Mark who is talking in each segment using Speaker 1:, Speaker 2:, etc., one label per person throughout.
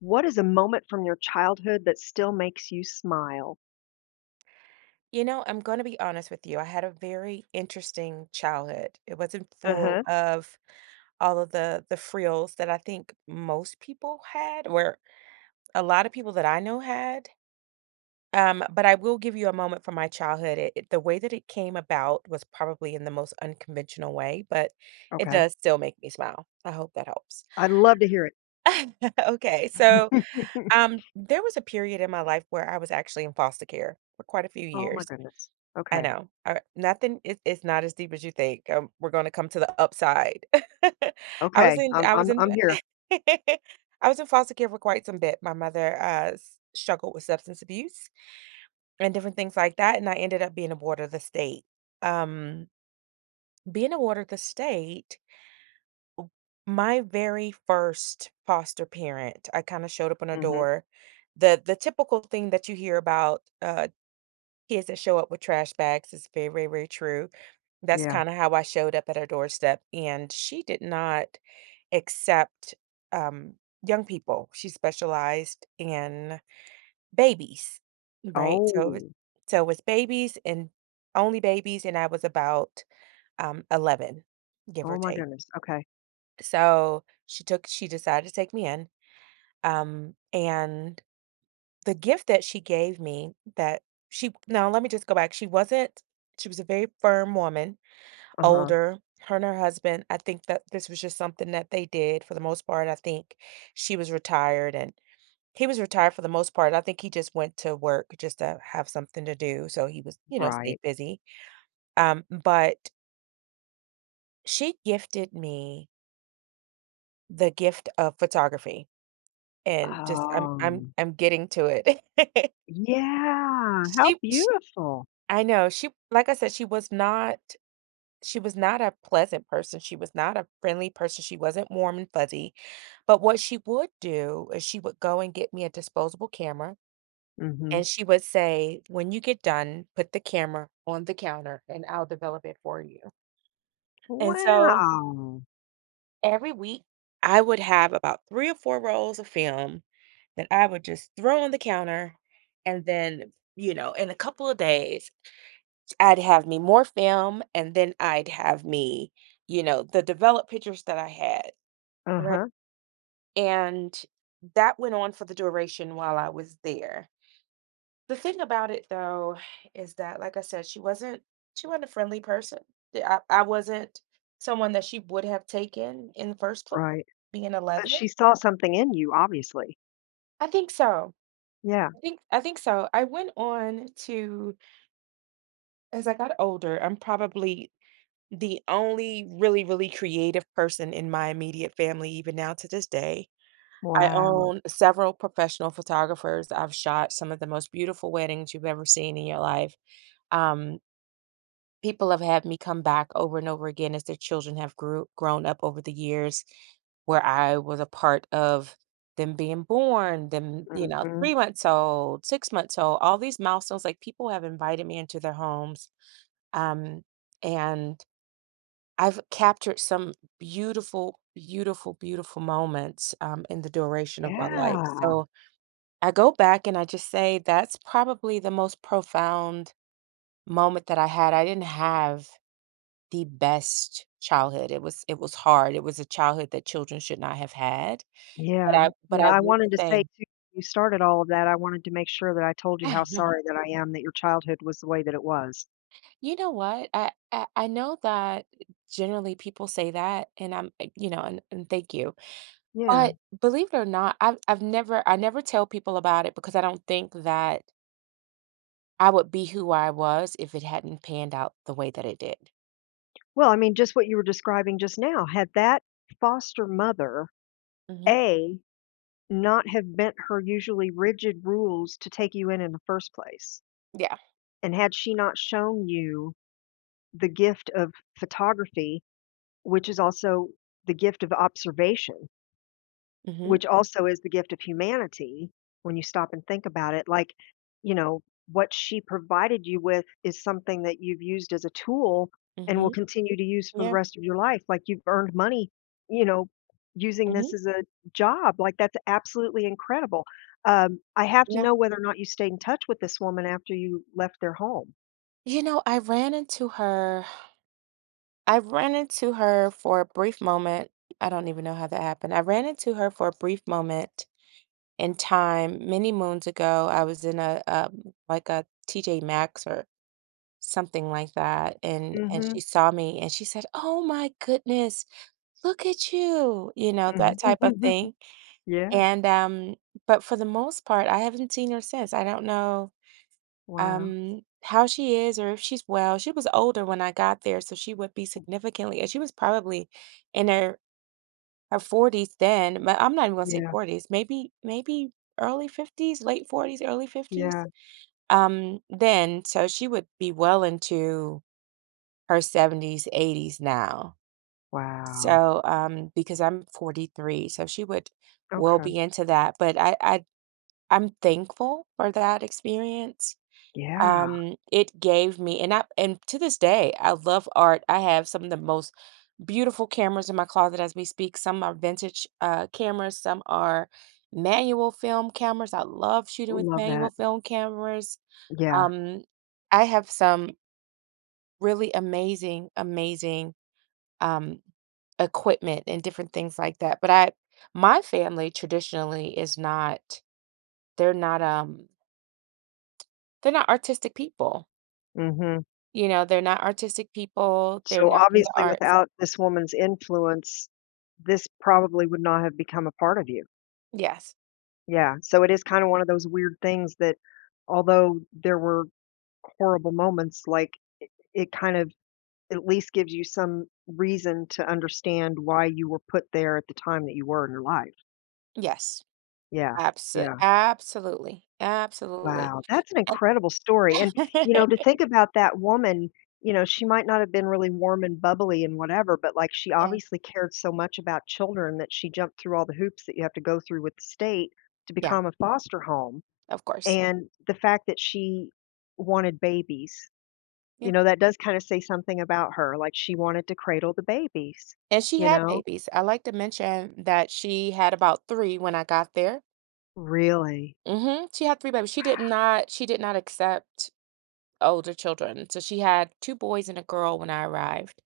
Speaker 1: What is a moment from your childhood that still makes you smile?
Speaker 2: I'm gonna be honest with you. I had a very interesting childhood. It wasn't full
Speaker 1: Uh-huh.
Speaker 2: of all of the frills that I think most people had, or a lot of people that I know had. But I will give you a moment from my childhood. The way that it came about was probably in the most unconventional way, but it
Speaker 1: Okay.
Speaker 2: does still make me smile. I hope that helps.
Speaker 1: I'd love to hear it.
Speaker 2: Okay, so there was a period in my life where I was actually in foster care for quite a few
Speaker 1: Oh my
Speaker 2: years.
Speaker 1: goodness.
Speaker 2: I
Speaker 1: Okay.
Speaker 2: know. I nothing is it's not as deep as you think. We're gonna come to the upside.
Speaker 1: Okay. I'm
Speaker 2: I
Speaker 1: I'm
Speaker 2: was in
Speaker 1: I'm here.
Speaker 2: I was in foster care for quite some bit. My mother struggled with substance abuse and different things like that, and I ended up being a ward of the state. Um, being a ward of the state, my very first foster parent, I kind of showed up on a
Speaker 1: Mhm.
Speaker 2: door. The typical thing that you hear about kids that show up with trash bags is very, very, very true. That's
Speaker 1: Yeah.
Speaker 2: kinda how I showed up at her doorstep, and she did not accept, um, young people. She specialized in babies, right?
Speaker 1: Oh.
Speaker 2: So, it was babies and only babies, and I was about, 11, give
Speaker 1: Oh
Speaker 2: or
Speaker 1: my
Speaker 2: take.
Speaker 1: goodness. Okay.
Speaker 2: So, she decided to take me in, and the gift that she gave me that she now let me just go back. She wasn't She was a very firm woman,
Speaker 1: Uh-huh.
Speaker 2: older. Her and her husband, I think that this was just something that they did for the most part. I think she was retired and he was retired for the most part. I think he just went to work just to have something to do. So he was, you know, stayed
Speaker 1: Right.
Speaker 2: busy. But she gifted me the gift of photography, and just
Speaker 1: Um.
Speaker 2: I'm getting to it.
Speaker 1: Yeah. How
Speaker 2: she
Speaker 1: beautiful.
Speaker 2: she, like I said, she was not a pleasant person, she was not a friendly person, she wasn't warm and fuzzy, but what she would do is she would go and get me a disposable camera,
Speaker 1: Mhm.
Speaker 2: and she would say, "When you get done, put the camera on the counter, and I'll develop it for you." And so,
Speaker 1: Wow.
Speaker 2: every week, I would have about 3 or 4 rolls of film that I would just throw on the counter, and then, you know, in a couple of days I'd have me more film, and then I'd have me, you know, the developed pictures that I had. Right.
Speaker 1: Uh-huh.
Speaker 2: And that went on for the duration while I was there. The thing about it though is that, like I said, she wasn't a friendly person. I wasn't someone that she would have taken in the first place,
Speaker 1: Right.
Speaker 2: being
Speaker 1: She
Speaker 2: 11.
Speaker 1: saw something in you, obviously.
Speaker 2: I think so.
Speaker 1: Yeah.
Speaker 2: I think so. I went on to, as I got older, I'm probably the only really, really creative person in my immediate family, even now to this day. I
Speaker 1: Wow.
Speaker 2: own several professional photographers. I've shot some of the most beautiful weddings you've ever seen in your life. Um, people have had me come back over and over again as their children have grew grown up over the years, where I was a part of them being born, them, you know,
Speaker 1: Mhm.
Speaker 2: 3 months old, 6 months old, all these milestones, like, people have invited me into their homes, um, and I've captured some beautiful, beautiful, beautiful moments, in the duration of my life,
Speaker 1: Yeah.
Speaker 2: so I go back and I just say that's probably the most profound moment that I had. I didn't have the best childhood. It was hard. It was a childhood that children should not have had,
Speaker 1: Yeah,
Speaker 2: but
Speaker 1: yeah,
Speaker 2: I
Speaker 1: I
Speaker 2: will
Speaker 1: wanted to say
Speaker 2: say.
Speaker 1: too, you started all of that, I wanted to make sure that I told you how sorry that I am that your childhood was the way that it was.
Speaker 2: You know what? I know that generally people say that, and I'm, you know, and thank you.
Speaker 1: Yeah.
Speaker 2: But believe it or not, I never tell people about it because I don't think that I would be who I was if it hadn't panned out the way that it did.
Speaker 1: Well, I mean, just what you were describing just now, had that foster mother,
Speaker 2: Mhm.
Speaker 1: A, not have bent her usually rigid rules to take you in the first place,
Speaker 2: Yeah.
Speaker 1: and had she not shown you the gift of photography, which is also the gift of observation,
Speaker 2: Mhm.
Speaker 1: which also is the gift of humanity when you stop and think about it, like, you know, what she provided you with is something that you've used as a tool and will
Speaker 2: Mhm.
Speaker 1: continue to use for the
Speaker 2: Yeah.
Speaker 1: rest of your life, like, you've earned money, you know, using this
Speaker 2: Mhm.
Speaker 1: as a job, like, that's absolutely incredible. I have to
Speaker 2: Yeah.
Speaker 1: know whether or not you stayed in touch with this woman after you left their home.
Speaker 2: You know, I ran into her for a brief moment. I don't even know how that happened. I ran into her for a brief moment in time many moons ago. I was in a like a TJ Maxx or something like that, and she
Speaker 1: Mhm,
Speaker 2: saw me and she said, "Oh my goodness, look at you," you know, that
Speaker 1: mhm.
Speaker 2: type of thing,
Speaker 1: Yeah.
Speaker 2: and, but for the most part, I haven't seen her since. I don't know,
Speaker 1: Wow.
Speaker 2: how she is or if she's well. She was older when I got there, so she would be significantly, and she was probably in her 40s then, but I'm not even gonna say
Speaker 1: Yeah,
Speaker 2: 40s, maybe early 50s, late 40s, early
Speaker 1: yeah.
Speaker 2: 50s, then, so she would be well into her 70s, 80s now.
Speaker 1: Wow.
Speaker 2: So, because I'm 43, so she would will
Speaker 1: Okay.
Speaker 2: be into that. But I'm thankful for that experience.
Speaker 1: Yeah.
Speaker 2: It gave me, and I and to this day, I love art. I have some of the most beautiful cameras in my closet as we speak. Some are vintage cameras, some are manual film cameras. I love shooting with
Speaker 1: Love
Speaker 2: manual
Speaker 1: that.
Speaker 2: film cameras.
Speaker 1: Yeah.
Speaker 2: Um, I have some really amazing, amazing um, equipment and different things like that. My family traditionally is not, they're not, um, they're not artistic people.
Speaker 1: Mhm.
Speaker 2: You know, they're not artistic people. They're
Speaker 1: So,
Speaker 2: not in the
Speaker 1: obviously,
Speaker 2: arts.
Speaker 1: without this woman's influence, this probably would not have become a part of you.
Speaker 2: Yes.
Speaker 1: Yeah, so it is kinda one of those weird things that although there were horrible moments, like, it kind of at least gives you some reason to understand why you were put there at the time that you were in your life.
Speaker 2: Yes.
Speaker 1: Yeah, yeah.
Speaker 2: Absolutely. Absolutely.
Speaker 1: Wow, that's an
Speaker 2: And
Speaker 1: incredible story, and, to think about that woman, she might not have been really warm and bubbly and whatever, but, like, she
Speaker 2: yeah,
Speaker 1: obviously cared so much about children that she jumped through all the hoops that you have to go through with the state to
Speaker 2: yeah,
Speaker 1: become a foster home,
Speaker 2: of course.
Speaker 1: and the fact that she wanted babies, you
Speaker 2: Yeah.
Speaker 1: know, that does kinda say something about her, like, she wanted to cradle the babies,
Speaker 2: And she
Speaker 1: you
Speaker 2: had
Speaker 1: know?
Speaker 2: babies. I like to mention that she had about 3 when I got there.
Speaker 1: Really?
Speaker 2: Hmm. She had 3 babies. She did not accept older children. So she had 2 boys and a girl when I arrived,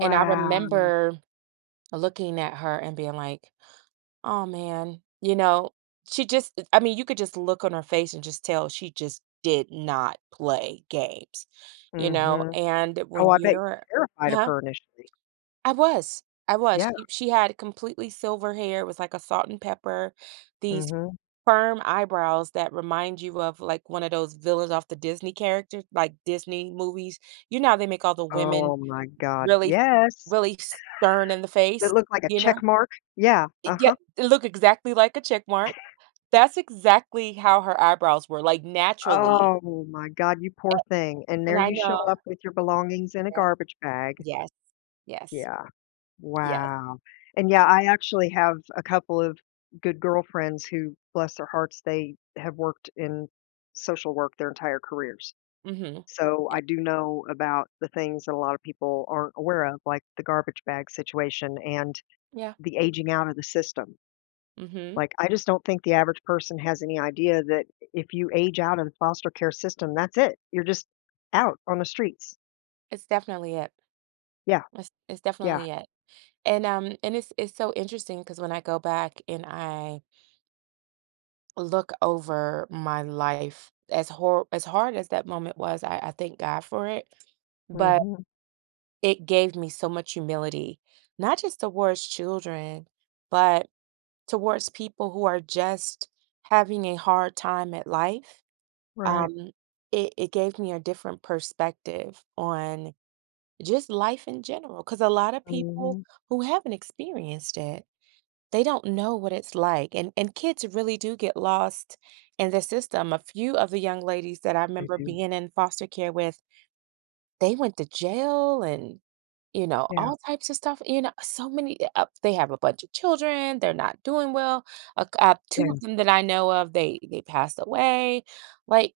Speaker 2: and I remember looking at her and being like, "Oh man," you know? She just I mean, you could just look on her face and just tell she just did not play games, you know?
Speaker 1: Mhm.
Speaker 2: And
Speaker 1: Oh,
Speaker 2: when
Speaker 1: I bet you
Speaker 2: you're—
Speaker 1: were terrified of
Speaker 2: Huh?
Speaker 1: her initially.
Speaker 2: I
Speaker 1: Yeah.
Speaker 2: was. She had completely silver hair, it was like a salt and pepper, these
Speaker 1: Mhm.
Speaker 2: firm eyebrows that remind you of like one of those villains off the Disney characters, like Disney movies. You know how they make all the women
Speaker 1: Oh my god,
Speaker 2: really,
Speaker 1: yes.
Speaker 2: really stern in the
Speaker 1: That
Speaker 2: face,
Speaker 1: looked like a
Speaker 2: you know?
Speaker 1: check mark. Yeah, uh-huh.
Speaker 2: Yet it look exactly like a check mark. That's exactly how her eyebrows were, like naturally.
Speaker 1: Oh my god, you poor thing, and
Speaker 2: And
Speaker 1: there
Speaker 2: I
Speaker 1: you
Speaker 2: know.
Speaker 1: show up with your belongings in a
Speaker 2: Yes.
Speaker 1: garbage bag.
Speaker 2: Yes. Yes.
Speaker 1: Yeah,
Speaker 2: Yes.
Speaker 1: wow, and yeah, I actually have a couple of good girlfriends who, bless their hearts, they have worked in social work their entire careers.
Speaker 2: Hmm.
Speaker 1: So
Speaker 2: Yeah.
Speaker 1: I do know about the things that a lot of people aren't aware of, like the garbage bag situation and
Speaker 2: Yeah.
Speaker 1: the aging out of the system.
Speaker 2: Hmm.
Speaker 1: Like, I just don't think the average person has any idea that if you age out of the foster care system, that's it. You're just out on the streets.
Speaker 2: It's definitely it.
Speaker 1: Yeah,
Speaker 2: It's
Speaker 1: yeah.
Speaker 2: definitely it. And it's so interesting because when I go back and I look over my life, as hard as that moment was, I thank God for it. But
Speaker 1: Mhm.
Speaker 2: it gave me so much humility, not just towards children, but towards people who are just having a hard time at life.
Speaker 1: Right.
Speaker 2: Um, it gave me a different perspective on just life in general, because a lot of people
Speaker 1: Mhm.
Speaker 2: who haven't experienced it, they don't know what it's like, and kids really do get lost in the system. A few of the young ladies that I
Speaker 1: They
Speaker 2: remember
Speaker 1: do.
Speaker 2: being in foster care with, they went to jail and, you know,
Speaker 1: Yeah,
Speaker 2: all types of stuff, you know, so many they have a bunch of children, they're not doing well. 2 of
Speaker 1: yeah,
Speaker 2: them that I know of, they passed away. Like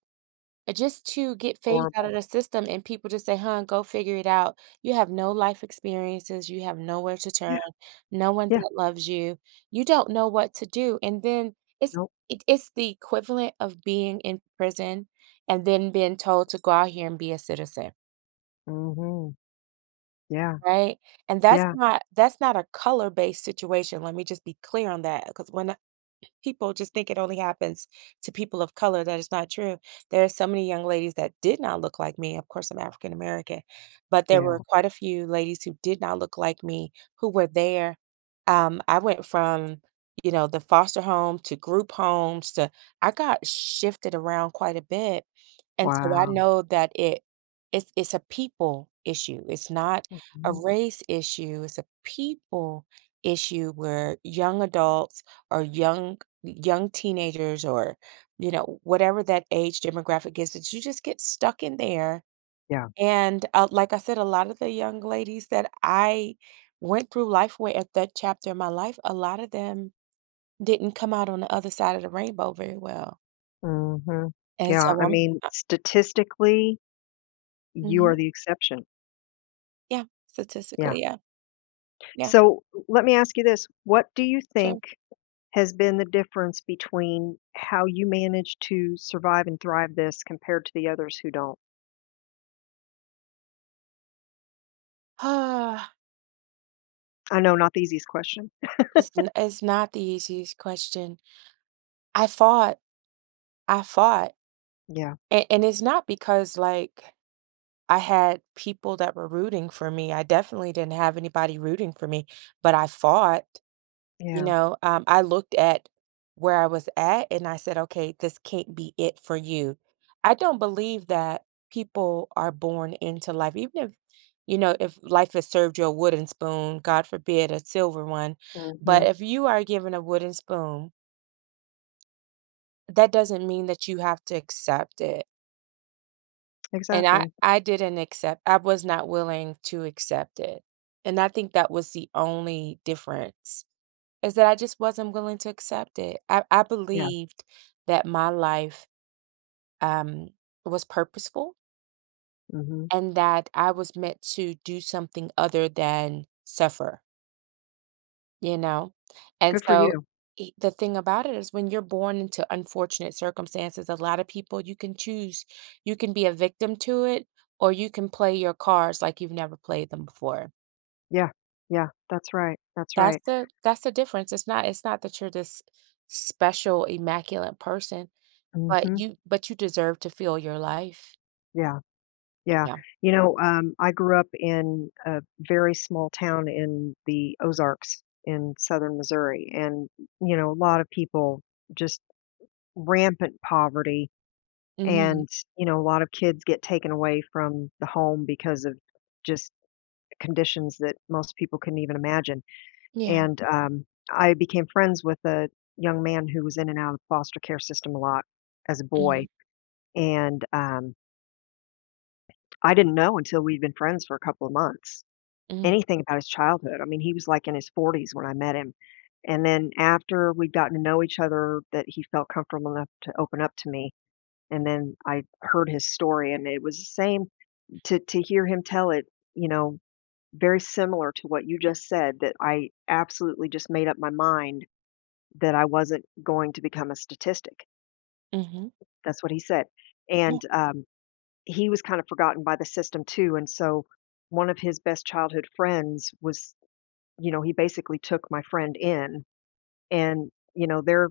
Speaker 2: just to get phased out
Speaker 1: horrible.
Speaker 2: of the system and people just say, huh, go figure it out. You have no life experiences. You have nowhere to turn,
Speaker 1: Yeah,
Speaker 2: no one
Speaker 1: yeah.
Speaker 2: that loves you. You don't know what to do. And then it's
Speaker 1: Nope.
Speaker 2: it, it's the equivalent of being in prison and then being told to go out here and be a citizen,
Speaker 1: Mhm. Yeah,
Speaker 2: right? And that's
Speaker 1: yeah,
Speaker 2: not a color-based situation. Let me just be clear on that. Because when people just think it only happens to people of color. That is not true. There are so many young ladies that did not look like me. Of course, I'm African American, but there
Speaker 1: yeah.
Speaker 2: were quite a few ladies who did not look like me who were there. I went from, you know, the foster home to group homes to— I got shifted around quite a bit, and so I
Speaker 1: Wow.
Speaker 2: know that it's a people issue. It's not a
Speaker 1: Mhm.
Speaker 2: race issue. It's a people issue where young adults or young teenagers or you know whatever that age demographic is, that you just get stuck in there.
Speaker 1: Yeah.
Speaker 2: And like I said, a lot of the young ladies that I went through life with at that chapter in my life, a lot of them didn't come out on the other side of the rainbow very well.
Speaker 1: Mhm.
Speaker 2: And
Speaker 1: Yeah,
Speaker 2: so
Speaker 1: I
Speaker 2: I'm,
Speaker 1: mean,
Speaker 2: uh,
Speaker 1: statistically, you are
Speaker 2: mhm,
Speaker 1: the exception.
Speaker 2: yeah,
Speaker 1: Yeah.
Speaker 2: statistically, yeah. Yeah,
Speaker 1: So, let me ask you this, what do you
Speaker 2: sure.
Speaker 1: think has been the difference between how you manage to survive and thrive this compared to the others who don't?
Speaker 2: Ah,
Speaker 1: I know, not the easiest question.
Speaker 2: it's not the easiest question. I fought, I fought,
Speaker 1: Yeah,
Speaker 2: and, it's not because like I had people that were rooting for me. I definitely didn't have anybody rooting for me, but I fought. You
Speaker 1: yeah,
Speaker 2: know, I looked at where I was at and I said, okay, this can't be it for you. I don't believe that people are born into life, even if, you know, if life has served you a wooden spoon, God forbid, a silver one. But
Speaker 1: mhm,
Speaker 2: if you are given a wooden spoon, that doesn't mean that you have to accept it. And
Speaker 1: exactly.
Speaker 2: I didn't accept, I was not willing to accept it. And I think that was the only difference. Is that I just wasn't willing to accept it. I
Speaker 1: Yeah,
Speaker 2: believed that my life, um, was purposeful
Speaker 1: mhm.
Speaker 2: and that I was meant to do something other than suffer, you know? And
Speaker 1: Good for
Speaker 2: so,
Speaker 1: you.
Speaker 2: I the thing about it is when you're born into unfortunate circumstances, a lot of people you can choose. You can be a victim to it, or you can play your cards like you've never played them before.
Speaker 1: Yeah, yeah, that's right, that's right.
Speaker 2: That's the difference. It's not that you're this special, immaculate person.
Speaker 1: Mhm,
Speaker 2: But you deserve to feel your life.
Speaker 1: yeah, yeah.
Speaker 2: Yeah.
Speaker 1: I grew up in a very small town in the Ozarks in Southern Missouri, and, you know, a lot of people, just rampant poverty,
Speaker 2: Mhm.
Speaker 1: and, you know, a lot of kids get taken away from the home because of just conditions that most people couldn't even imagine.
Speaker 2: Yeah.
Speaker 1: And, I became friends with a young man who was in and out of the foster care system a lot as a boy,
Speaker 2: Mhm.
Speaker 1: and, I didn't know until we'd been friends for a couple of months
Speaker 2: Mhm.
Speaker 1: anything about his childhood. I mean, he was, like, in his 40s when I met him, and then after we'd gotten to know each other that he felt comfortable enough to open up to me, and then I heard his story, and it was the same. To hear him tell it, you know, very similar to what you just said, that I absolutely just made up my mind that I wasn't going to become a statistic.
Speaker 2: Mhm.
Speaker 1: That's what he said,
Speaker 2: Yeah.
Speaker 1: and, he was kind of forgotten by the system too, and so one of his best childhood friends was, you know, he basically took my friend in, and, you know, they're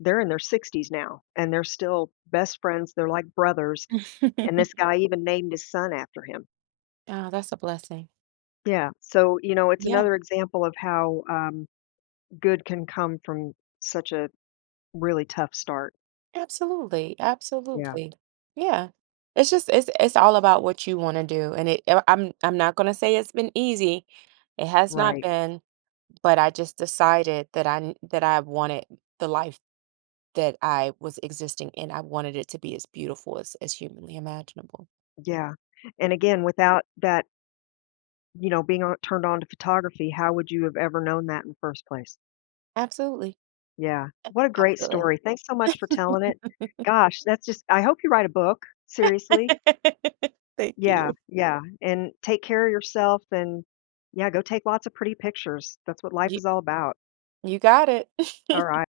Speaker 1: they're in their 60s now, and they're still best friends, they're like brothers, and this guy even named his son after him.
Speaker 2: Oh, that's a blessing.
Speaker 1: Yeah. So, you know, it's
Speaker 2: Yeah.
Speaker 1: another example of how good can come from such a really tough start.
Speaker 2: Absolutely,
Speaker 1: Yeah,
Speaker 2: absolutely. Yeah. It's just it's all about what you wanna do, and I'm not gonna say it's been easy. It has not
Speaker 1: right.
Speaker 2: been. But I just decided that that I wanted the life that I was existing in. I wanted it to be as beautiful as humanly imaginable.
Speaker 1: Yeah. And again, without that, you know, being on, turned on to photography, how would you have ever known that in the first place?
Speaker 2: Absolutely.
Speaker 1: Yeah. What a great
Speaker 2: Absolutely.
Speaker 1: story. Thanks so much for telling it. Gosh, that's just, I hope you write a book. Seriously.
Speaker 2: Thank
Speaker 1: Yeah.
Speaker 2: you.
Speaker 1: Yeah. And take care of yourself and yeah, go take lots of pretty pictures. That's what life
Speaker 2: You
Speaker 1: is all about.
Speaker 2: you got it.
Speaker 1: All right.